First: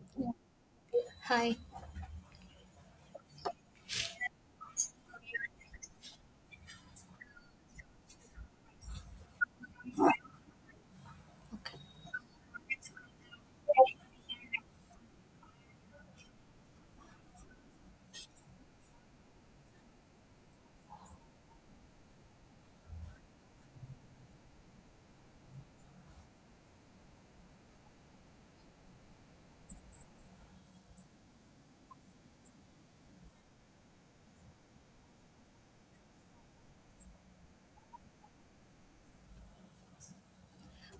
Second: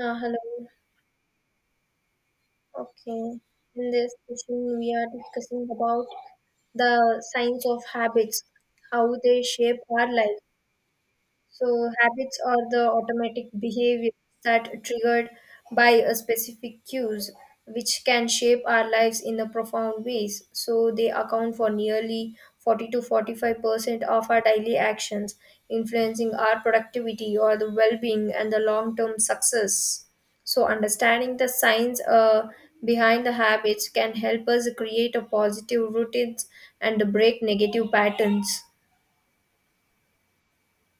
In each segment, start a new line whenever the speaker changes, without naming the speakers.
Uh,
Yeah.
hello.
Hi.
Okay. In this session, we are discussing about the science of habits, how they shape our lives.
Okay.
So, habits are the automatic behaviors that triggered by a specific cues, which can shape our lives in a profound ways. So, they account for nearly 40 to 45% of our daily actions, influencing our productivity or the well being and the long term success. So, understanding the science behind the habits can help us create a positive routines and break negative patterns.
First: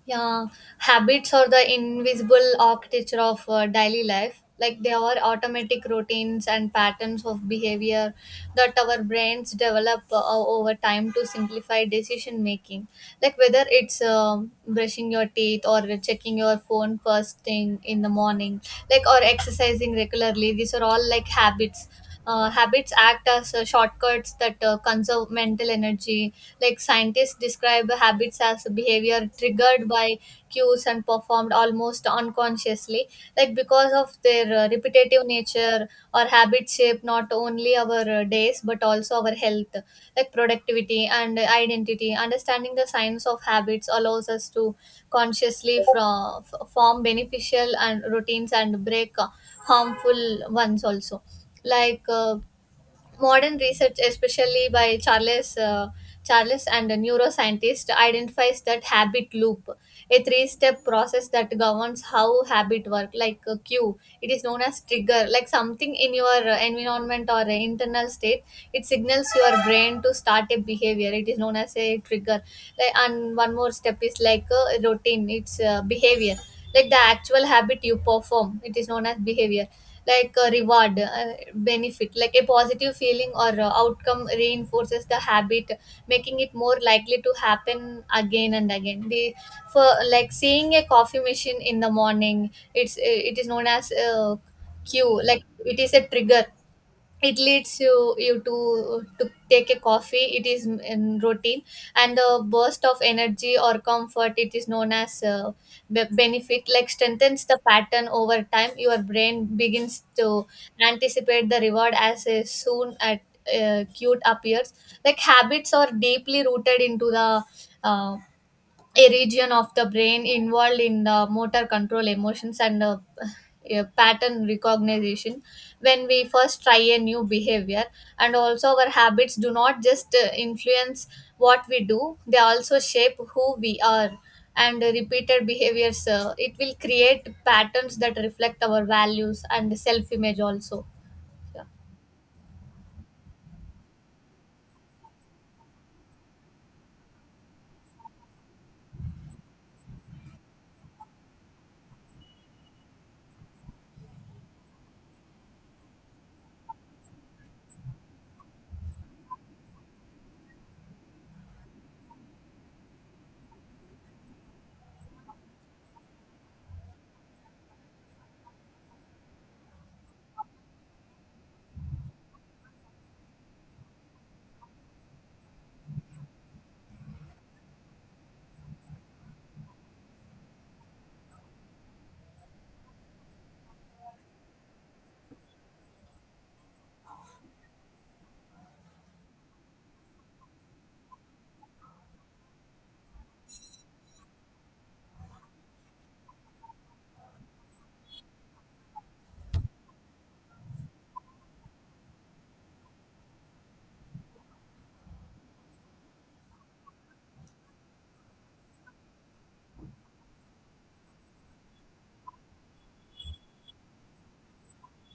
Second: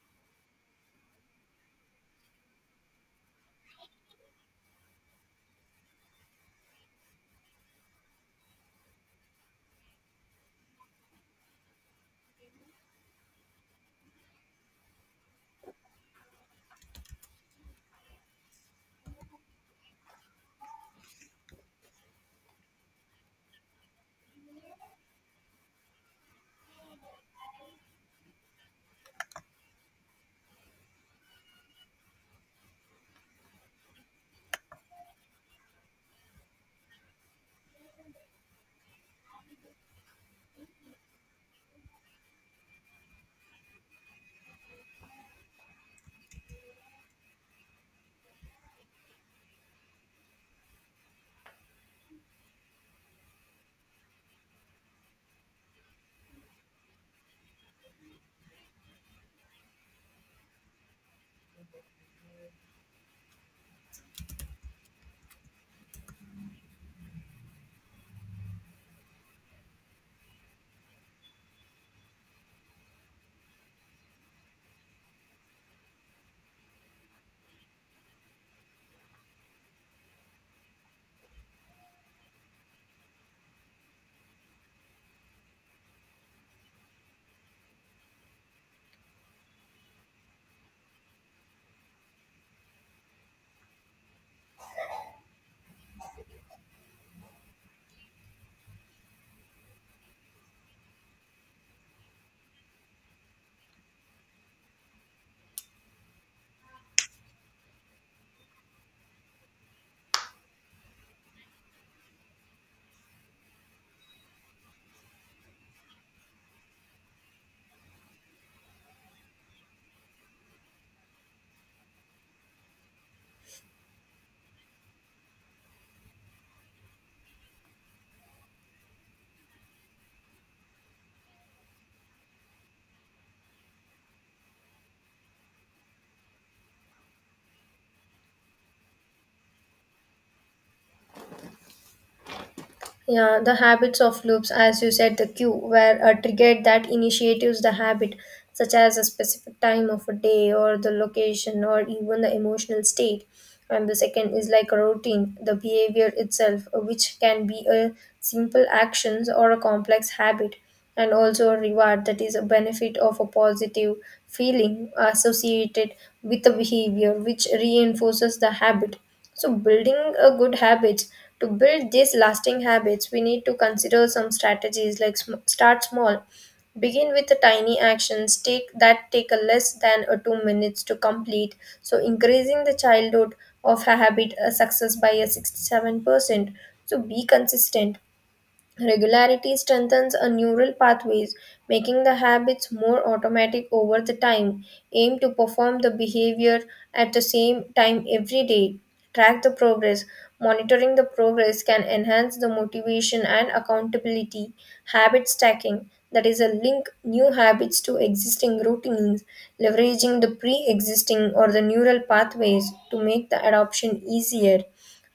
Yeah, habits are the invisible architecture of daily life. Like they are automatic routines and patterns of behavior that our brains develop over time to simplify decision making. Like whether it's brushing your teeth or checking your phone first thing in the morning, like or exercising regularly. These are all like habits. Habits act as shortcuts that conserve mental energy. Like scientists describe habits as behavior triggered by cues and performed almost unconsciously, like because of their repetitive nature, or habits shape not only our days but also our health, like productivity and identity. Understanding the science of habits allows us to consciously from, form beneficial and routines and break harmful ones also, like modern research, especially by Charles, and a neuroscientist identifies that habit loop, a three step process that governs how habit work. Like a cue, it is known as trigger, like something in your environment or internal state, it signals your brain to start a behavior, it is known as a trigger. Like, and one more step is like a routine, it's behavior, like the actual habit you perform, it is known as behavior. Like a reward, benefit, like a positive feeling or outcome reinforces the habit, making it more likely to happen again and again. The, for like seeing a coffee machine in the morning, it is known as cue, like it is a trigger, it leads you to take a coffee, it is in routine, and the burst of energy or comfort, it is known as benefit, like strengthens the pattern over time. Your brain begins to anticipate the reward as a soon at cute appears. Like habits are deeply rooted into the uh, a region of the brain, involved in the motor control, emotions, and pattern recognition when we first try a new behavior. And also, our habits do not just influence what we do, they also shape who we are, and repeated behaviors, it will create patterns that reflect our values and self image also. Yeah.
Yeah, the habits of loops, as you said, the cue where a trigger that initiates the habit, such as a specific time of a day or the location or even the emotional state, and the second is like a routine, the behavior itself, which can be a simple actions or a complex habit, and also a reward that is a benefit of a positive feeling associated with the behavior which reinforces the habit. So building a good habit, to build these lasting habits we need to consider some strategies like start small. Begin with the tiny actions take that take a less than a 2 minutes to complete. So increasing the childhood of a habit a success by a 67%. So be consistent. Regularity strengthens a neural pathways, making the habits more automatic over the time. Aim to perform the behavior at the same time every day. Track the progress. Monitoring the progress can enhance the motivation and accountability. Habit stacking, that is a link new habits to existing routines, leveraging the pre-existing or the neural pathways to make the adoption easier.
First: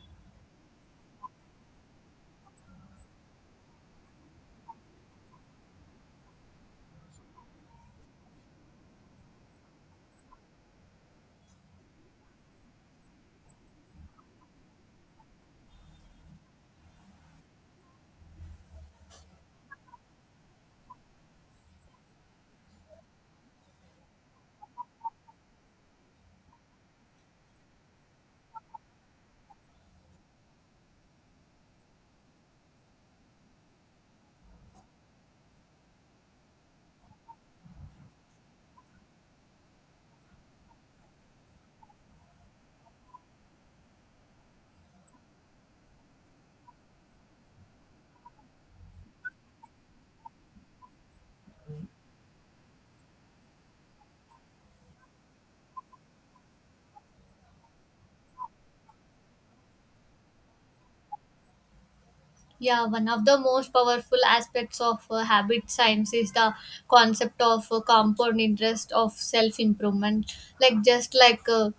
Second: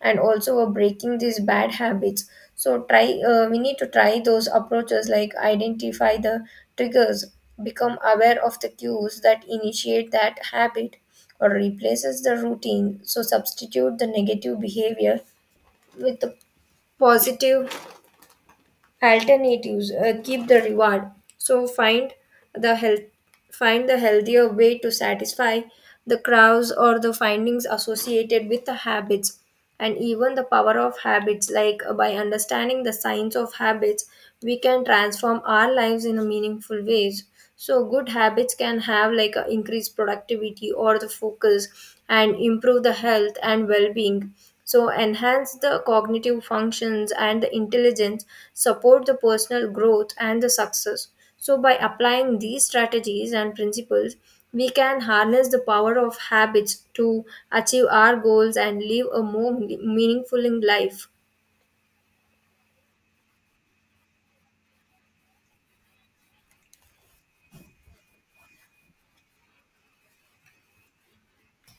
And also we're breaking these bad habits, so try we need to try those approaches like identify the triggers, become aware of the cues that initiate that habit, or replaces the routine, so substitute the negative behavior with the positive alternatives. Keep the reward, so find the health find the healthier way to satisfy the crowds or the findings associated with the habits. And even the power of habits, like by understanding the science of habits, we can transform our lives in a meaningful ways. So good habits can have like a increased productivity or the focus, and improve the health and well-being, so enhance the cognitive functions and the intelligence, support the personal growth and the success. So by applying these strategies and principles, we can harness the power of habits to achieve our goals and live a more meaningful life.
Yeah, one of the most powerful aspects of habit science is the concept of compound interest of self improvement. Like, just like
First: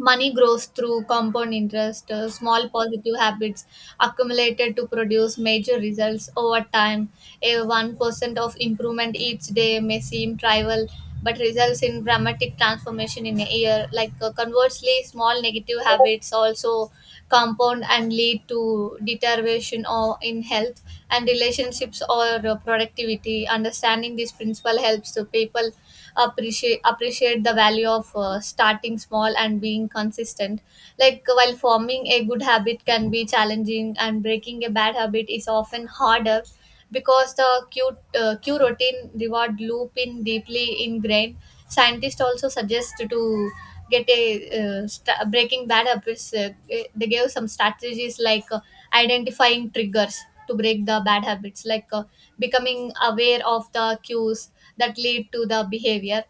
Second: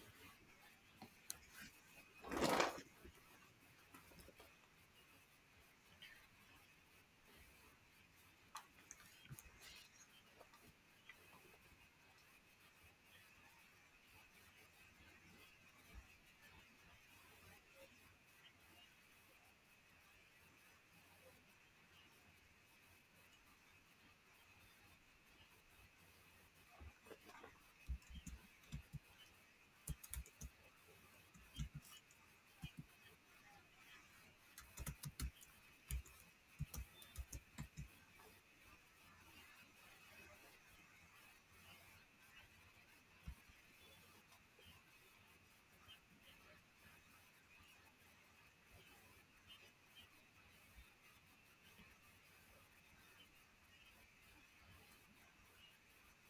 money grows through compound interest, small positive habits accumulated to produce major results over time. A 1% of improvement each day may seem trivial, but results in dramatic transformation in a year. Like conversely, small negative habits also compound and lead to deterioration or in health and relationships or productivity. Understanding this principle helps the people appreciate the value of starting small and being consistent, like while forming a good habit can be challenging and breaking a bad habit is often harder because the cue routine reward loop in deeply ingrained. Scientists also suggest to get a breaking bad habits. They gave some strategies like identifying triggers to break the bad habits, like becoming aware of the cues that lead to the behavior,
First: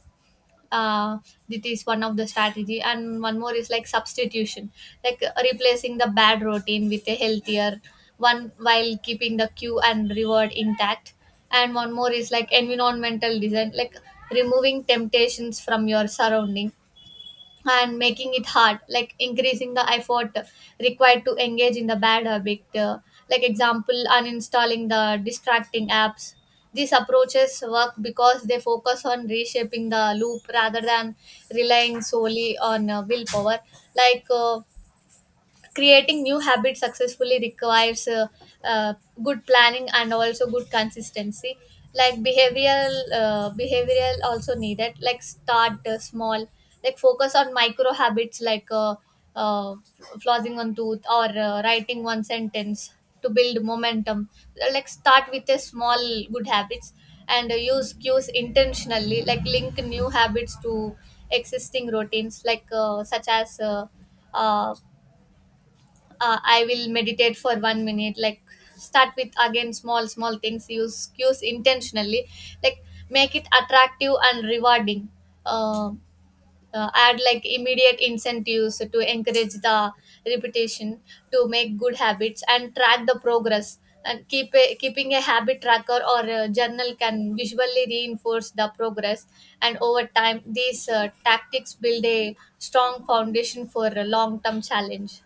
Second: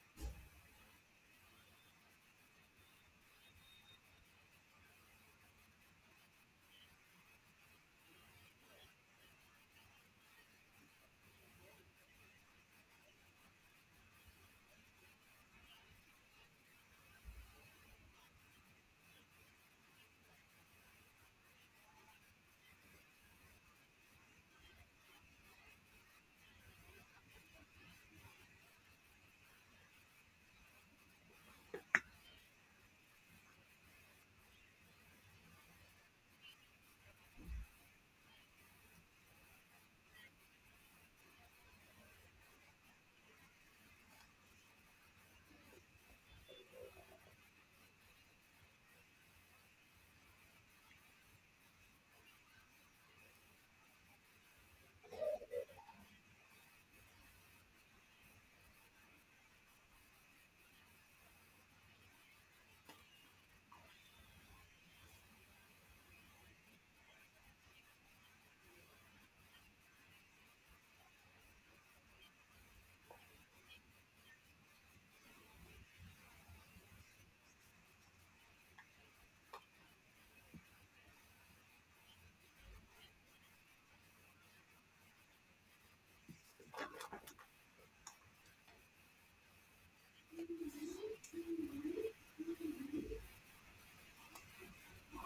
uh, that is one of the strategy. And one more is like substitution, like replacing the bad routine with a healthier one while keeping the cue and reward intact. And one more is like environmental design, like removing temptations from your surrounding and making it hard, like increasing the effort required to engage in the bad habit, like example, uninstalling the distracting apps. These approaches work because they focus on reshaping the loop rather than relying solely on willpower. Like creating new habits successfully requires uh, good planning and also good consistency. Like behavioral also needed, like start small, like focus on micro habits, like uh, flossing one tooth or writing one sentence to build momentum. Like start with a small good habits, and use cues intentionally, like link new habits to existing routines, like such as uh, I will meditate for 1 minute. Like start with again small small things, use cues intentionally. Like make it attractive and rewarding, uh, add like immediate incentives to encourage the repetition to make good habits, and track the progress. And keeping a habit tracker or a journal can visually reinforce the progress, and over time these tactics build a strong foundation for a long term challenge.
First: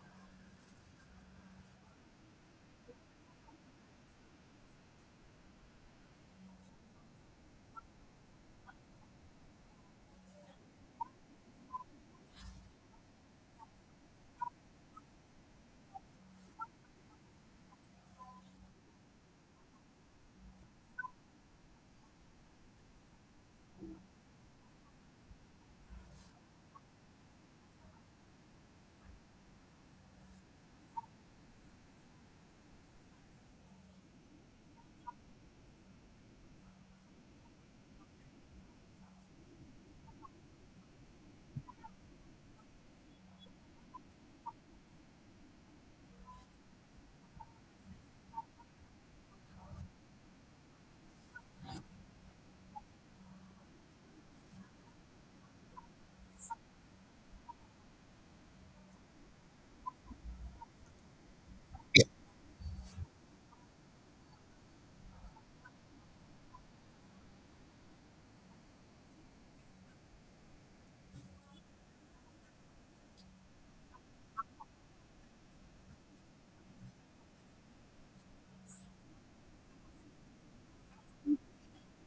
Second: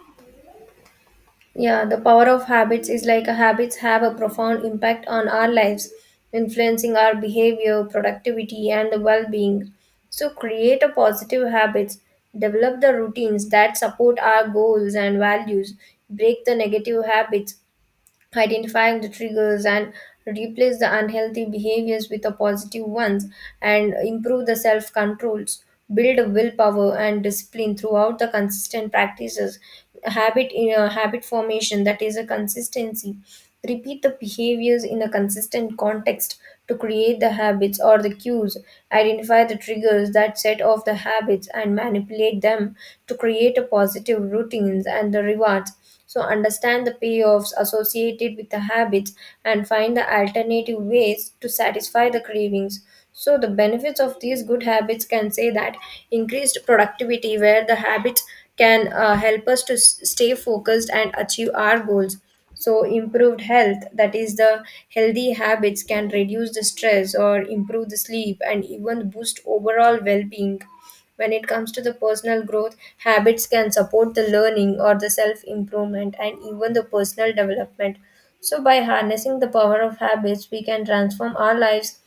Yeah, the power of habits is like habits have a profound impact on our lives, influencing our behavior, productivity, and well being. So, create a positive habits, develop the routines that support our goals and values, break the negative habits, identifying the triggers and replace the unhealthy behaviors with the positive ones, and improve the self controls, build a willpower and discipline throughout the consistent practices. Habit in a habit formation, that is a consistency, repeat the behaviors in a consistent context to create the habits or the cues, identify the triggers that set off the habits and manipulate them to create a positive routines and the rewards. So, understand the payoffs associated with the habits and find the alternative ways to satisfy the cravings. So, the benefits of these good habits can say that increased productivity, where the habits can help us to stay focused and achieve our goals. So, improved health, that is, the healthy habits can reduce the stress or improve the sleep and even boost overall well being. When it comes to the personal growth, habits can support the learning or the self improvement and even the personal development. So, by harnessing the power of habits, we can transform our lives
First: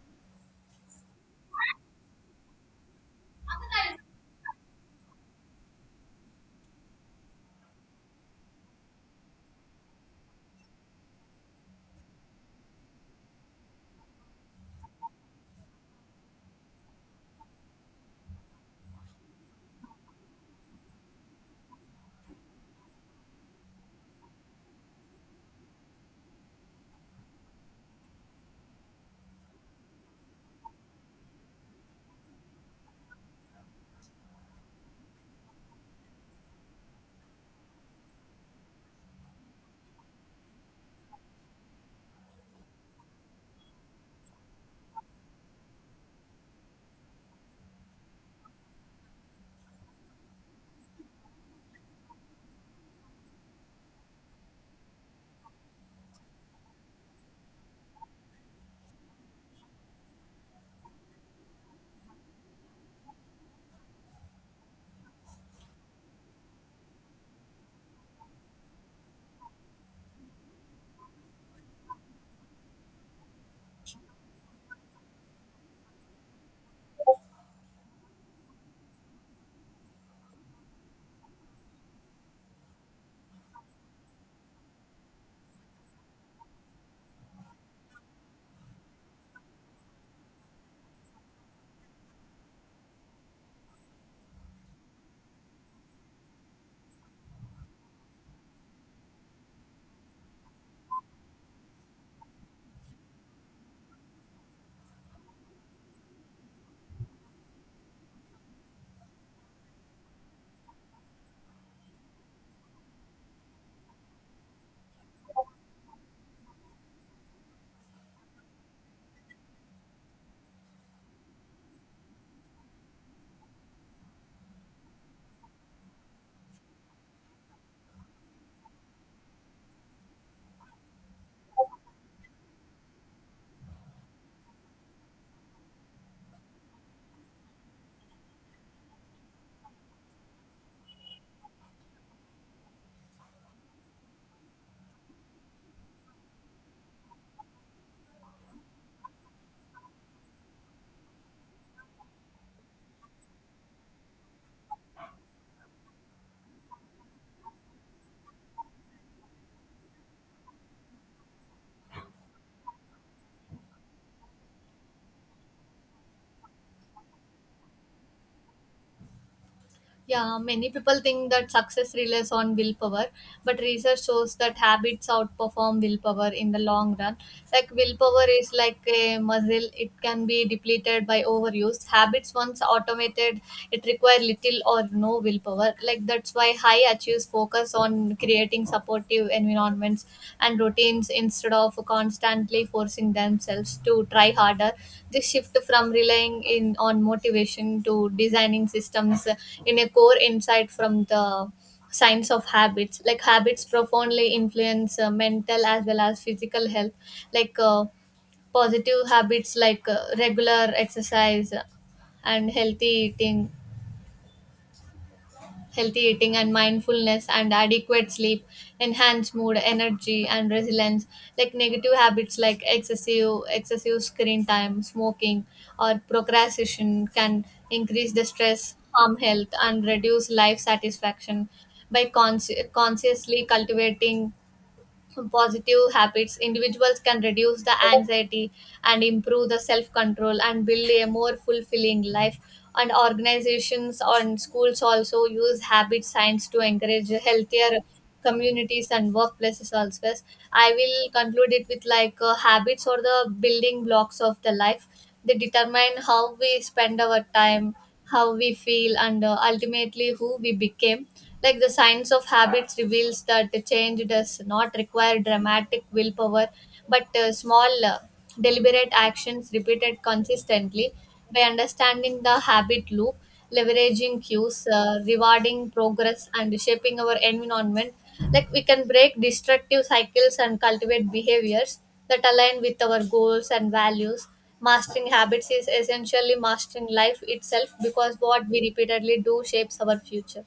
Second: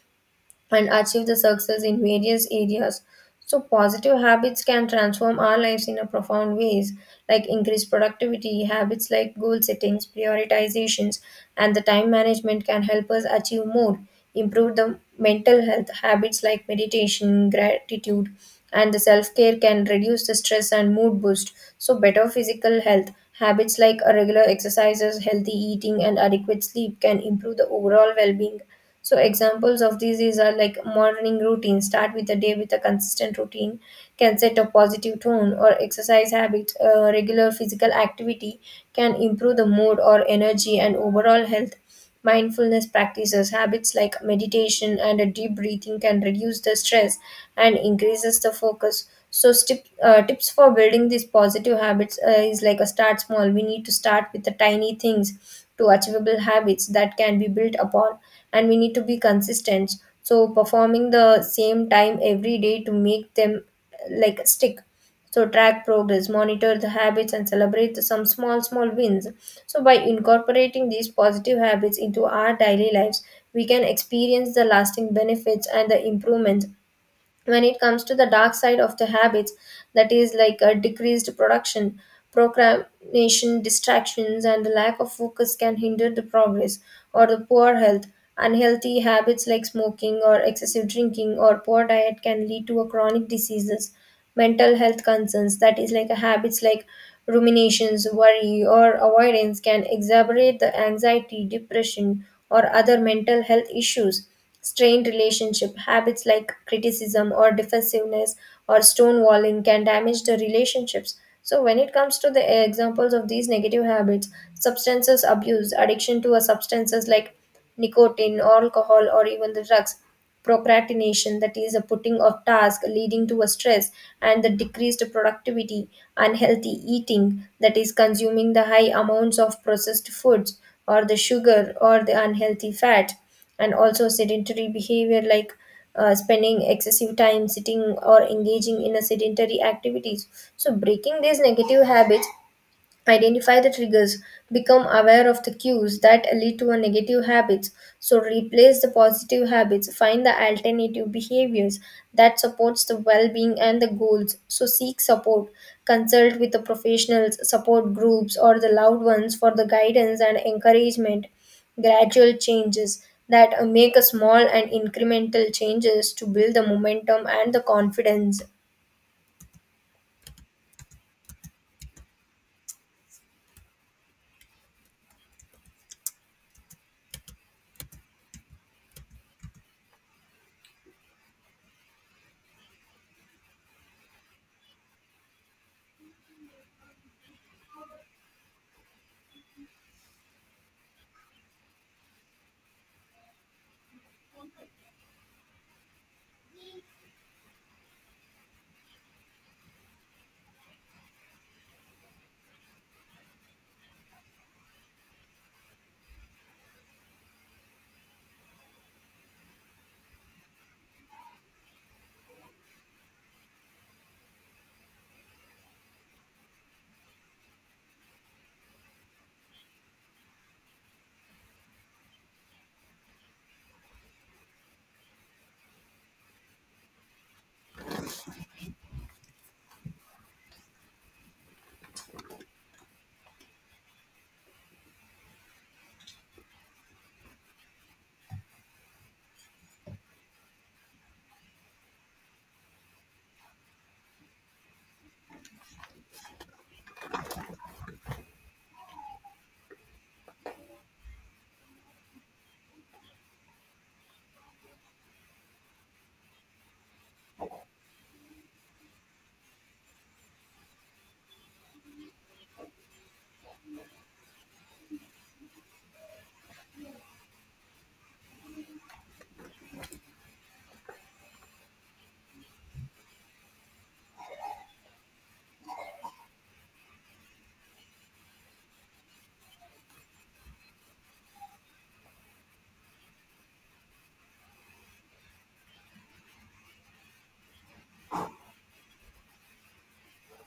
and achieve the success in various areas. So positive habits can transform our lives in a profound ways, like increased productivity, habits like goal settings, prioritizations, and the time management can help us achieve more, improve the mental health, habits like meditation, gratitude, and the self-care can reduce the stress and mood boost. So better physical health habits like a regular exercises, healthy eating, and adequate sleep can improve the overall well-being. So examples of these is are like morning routine. Start with the day with a consistent routine can set a positive tone, or exercise habits. Regular physical activity can improve the mood or energy and overall health. Mindfulness practices, habits like meditation and a deep breathing can reduce the stress and increases the focus. So, tips for building these positive habits is like a start small. We need to start with the tiny things to achievable habits that can be built upon, and we need to be consistent. So, performing the same time every day to make them like stick. So track progress, monitor the habits and celebrate the- some small wins. So by incorporating these positive habits into our daily lives, we can experience the lasting benefits and the improvements. When it comes to the dark side of the habits, that is like a decreased production, procrastination, distractions and the lack of focus can hinder the progress, or the poor health, unhealthy habits like smoking or excessive drinking or poor diet can lead to a chronic diseases. Mental health concerns, that is like a habits like ruminations, worry or avoidance can exacerbate the anxiety, depression or other mental health issues. Strained relationship, habits like criticism or defensiveness or stonewalling can damage the relationships. So when it comes to the examples of these negative habits, substances abuse, addiction to a substances like nicotine or alcohol or even the drugs, procrastination, that is a putting off task leading to a stress and the decreased productivity, unhealthy eating, that is consuming the high amounts of processed foods or the sugar or the unhealthy fat, and also sedentary behavior like spending excessive time sitting or engaging in a sedentary activities. So breaking these negative habits, identify the triggers, become aware of the cues that lead to a negative habits. So replace the positive habits, find the alternative behaviors that supports the well-being and the goals. So seek support, consult with the professionals, support groups or the loved ones for the guidance and encouragement. Gradual changes, that make a small and incremental changes to build the momentum and the confidence.
Yeah, many people think that success relies on willpower, but research shows that habits outperform willpower in the long run. Like willpower is like a muscle, it can be depleted by overuse. Habits, once automated, it require little or no willpower. Like that's why high achieves focus on creating supportive environments and routines instead of constantly forcing themselves to try harder. This shift from relying in on motivation to designing systems, in a core insight from the science of habits. Like habits profoundly influence mental as well as physical health, like positive habits like regular exercise and healthy eating and mindfulness and adequate sleep enhance mood, energy, and resilience. Like negative habits like excessive screen time, smoking, or procrastination can increase the stress, harm health, and reduce life satisfaction. By consciously cultivating positive habits, individuals can reduce the anxiety and improve the self control and build a more fulfilling life. And organizations and schools also use habit science to encourage healthier communities and workplaces also. Yes, I will conclude it with like habits or the building blocks of the life. They determine how we spend our time, how we feel, and ultimately who we became. Like the science of habits reveals that the change does not require dramatic willpower, but small deliberate actions repeated consistently. By understanding the habit loop, leveraging cues, rewarding progress, and shaping our environment, like we can break destructive cycles and cultivate behaviors that align with our goals and values. Mastering habits is essentially mastering life itself, because what we repeatedly do shapes our future.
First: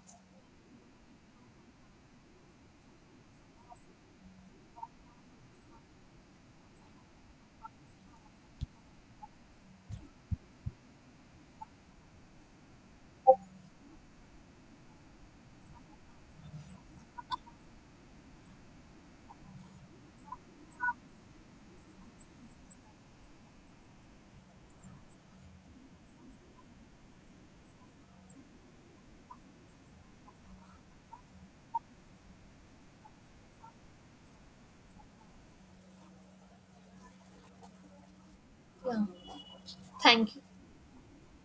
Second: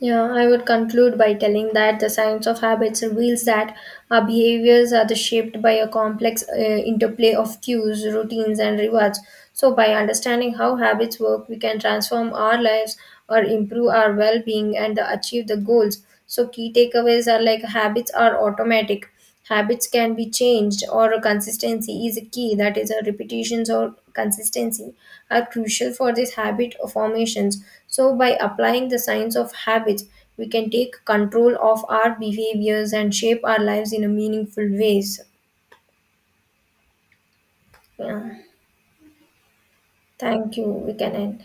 Yeah, I would conclude by telling that the science of habits reveals that our behaviors are the shaped by a complex interplay of cues, routines, and rewards. So, by understanding how habits work, we can transform our lives or improve our well being and achieve the goals. So, key takeaways are like habits are automatic. Habits can be changed, or a consistency is a key. That is, a repetitions or consistency are crucial for this habit formations. So, by applying the science of habits, we can take control of our behaviors and shape our lives in a meaningful ways. Yeah.
Yeah. Thank you.
Thank you. We can end.